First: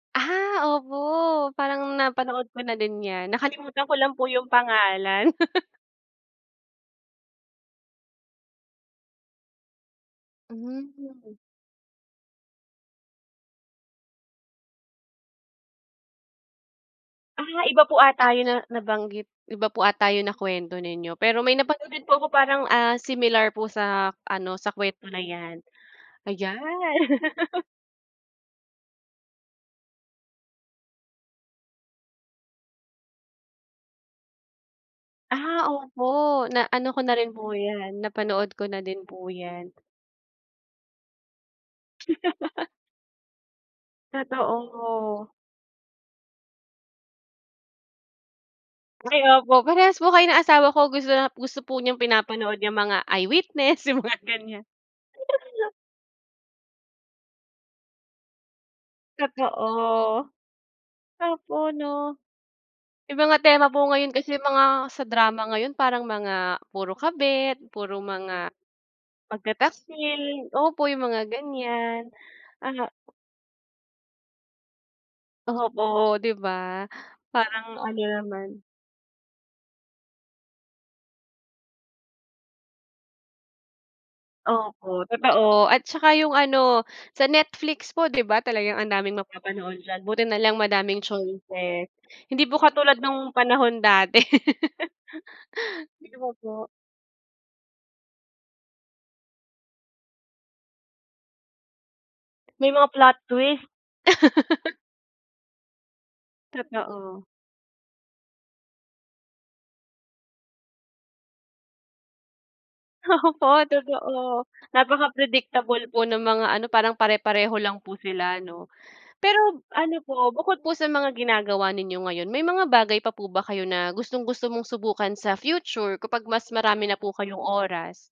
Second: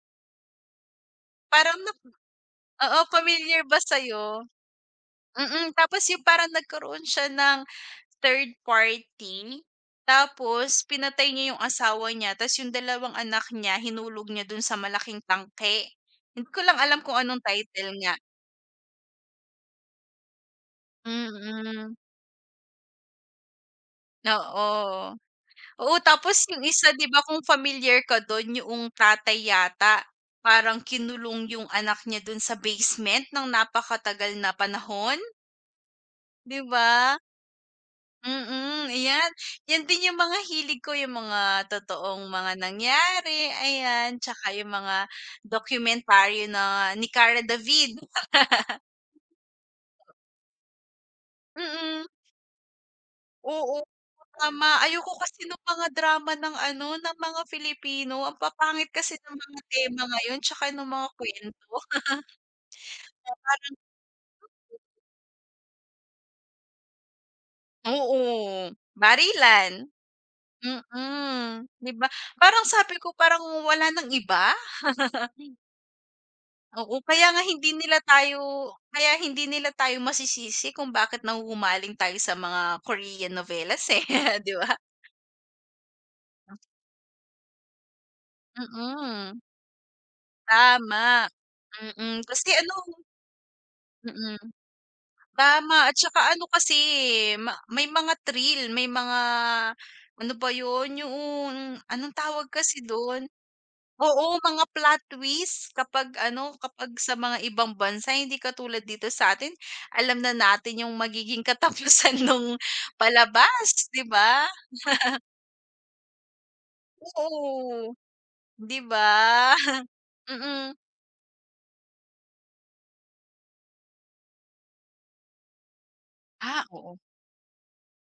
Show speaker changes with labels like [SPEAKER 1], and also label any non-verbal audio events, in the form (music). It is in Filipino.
[SPEAKER 1] Ah, opo
[SPEAKER 2] Parang
[SPEAKER 1] parang
[SPEAKER 2] nak
[SPEAKER 1] napanood ko na din
[SPEAKER 2] oo,
[SPEAKER 1] yan,
[SPEAKER 2] familiar ba
[SPEAKER 1] nakalimutan ko lang po
[SPEAKER 2] sayo?
[SPEAKER 1] yung pangalan.
[SPEAKER 2] Mm,
[SPEAKER 1] (chuckles)
[SPEAKER 2] tapos yung parang nagkaroon siya ng, third party, tapos
[SPEAKER 1] Hmm,
[SPEAKER 2] pinatay
[SPEAKER 1] mm.
[SPEAKER 2] niya yung asawa niya, tas yung dalawang anak niya hinulog niya dun sa malaking tangke, hindi ko lang alam kung anong
[SPEAKER 1] Ah, iba
[SPEAKER 2] title
[SPEAKER 1] po
[SPEAKER 2] niya.
[SPEAKER 1] ata yun na nabanggit iba po ata yung nakwento ninyo, pero may napanood
[SPEAKER 2] Mm.
[SPEAKER 1] din po ako parang, ah, similar po sa ano, sa
[SPEAKER 2] Oo,
[SPEAKER 1] kwento na yan.
[SPEAKER 2] oo, tapos yung isa,
[SPEAKER 1] Ayan.
[SPEAKER 2] di ba, kung
[SPEAKER 1] (laughs)
[SPEAKER 2] familiar ka dun yuong tatay yata, parang kinulong yung anak niya dun sa basement nang napakatagal na panahon.
[SPEAKER 1] Ah, opo
[SPEAKER 2] Di
[SPEAKER 1] na ano ko
[SPEAKER 2] ba?
[SPEAKER 1] na rin po yan, napanood ko na
[SPEAKER 2] Mm,
[SPEAKER 1] din po
[SPEAKER 2] ayan,
[SPEAKER 1] yan.
[SPEAKER 2] yan din yung mga hilig ko, yung mga totoong mga
[SPEAKER 1] (laughs)
[SPEAKER 2] nangyari ayan, tsaka yung mga
[SPEAKER 1] Totoo.
[SPEAKER 2] dokumentaryo na ni Karla David. (laughs)
[SPEAKER 1] Ay, opo, parehas po kayo ng asawa ko gusto na gusto po niyang
[SPEAKER 2] Mm.
[SPEAKER 1] pinapanood yang mga
[SPEAKER 2] Oo,
[SPEAKER 1] I-Witness, yung mga ganyan.
[SPEAKER 2] tama ayoko kasi nung
[SPEAKER 1] (unintelligible)
[SPEAKER 2] mga drama ng ano, ng mga Filipino ang papangit kasi ng mga tema
[SPEAKER 1] Totoo.
[SPEAKER 2] ngayon tsaka nung mga
[SPEAKER 1] Opo,
[SPEAKER 2] kwento. (laughs)
[SPEAKER 1] 'no? Yung mga tema
[SPEAKER 2] (unintelligible)
[SPEAKER 1] po ngayon kasi mga, sa drama ngayon parang mga puro kabit puro mga,
[SPEAKER 2] Oo, barilan.
[SPEAKER 1] pagtataksil opo, yung mga
[SPEAKER 2] Mm, di ba?
[SPEAKER 1] ganyan,
[SPEAKER 2] Parang
[SPEAKER 1] ano
[SPEAKER 2] sabi ko, "Parang wala nang iba?" (laughs)
[SPEAKER 1] Opo, di ba?
[SPEAKER 2] Oo, kaya nga
[SPEAKER 1] Parang
[SPEAKER 2] hindi
[SPEAKER 1] ano
[SPEAKER 2] nila tayo
[SPEAKER 1] naman.
[SPEAKER 2] kaya hindi nila tayo masisisi kung bakit nahuhumaling tayo sa mga Korean novelas, eh, (chuckles) di ba?
[SPEAKER 1] Opo, totoo at tsaka yung
[SPEAKER 2] Hmm s
[SPEAKER 1] ano, sa Netflix po, di ba, talagang ang daming
[SPEAKER 2] Mm.
[SPEAKER 1] magpapanood diyan buti na lang madaming
[SPEAKER 2] Tama,
[SPEAKER 1] choices,
[SPEAKER 2] mm,
[SPEAKER 1] hindi
[SPEAKER 2] kasi
[SPEAKER 1] po katulad
[SPEAKER 2] ano.
[SPEAKER 1] nung panahon dati.
[SPEAKER 2] Mm, tama at
[SPEAKER 1] (laughs) Di ba,
[SPEAKER 2] tsaka ano
[SPEAKER 1] po?
[SPEAKER 2] kasi, eh, ma may mga thrill, may mga ano ba yun? Yuong anong tawag
[SPEAKER 1] May
[SPEAKER 2] kasi
[SPEAKER 1] mga plot
[SPEAKER 2] doon
[SPEAKER 1] twist.
[SPEAKER 2] oo, mga
[SPEAKER 1] (laughs)
[SPEAKER 2] plot twist, kapag ano, kapag sa
[SPEAKER 1] Totoo.
[SPEAKER 2] mga ibang bansa hindi katulad dito sa'tin, alam na natin yung magiging katapusan nung
[SPEAKER 1] Opo
[SPEAKER 2] palabas, di ba?
[SPEAKER 1] totoo, napaka-predictable po ng mga ano, parang pare-pareho lang
[SPEAKER 2] Oo,
[SPEAKER 1] po sila, no?
[SPEAKER 2] di ba?
[SPEAKER 1] Pero
[SPEAKER 2] (chuckles)
[SPEAKER 1] ano po bukod po
[SPEAKER 2] Mm.
[SPEAKER 1] sa mga ginagawa ninyo ngayon, may mga bagay pa po ba kayo na, gustong-gusto mong subukan sa future, kapag mas
[SPEAKER 2] Ah,
[SPEAKER 1] marami
[SPEAKER 2] oo.
[SPEAKER 1] na po kayong oras?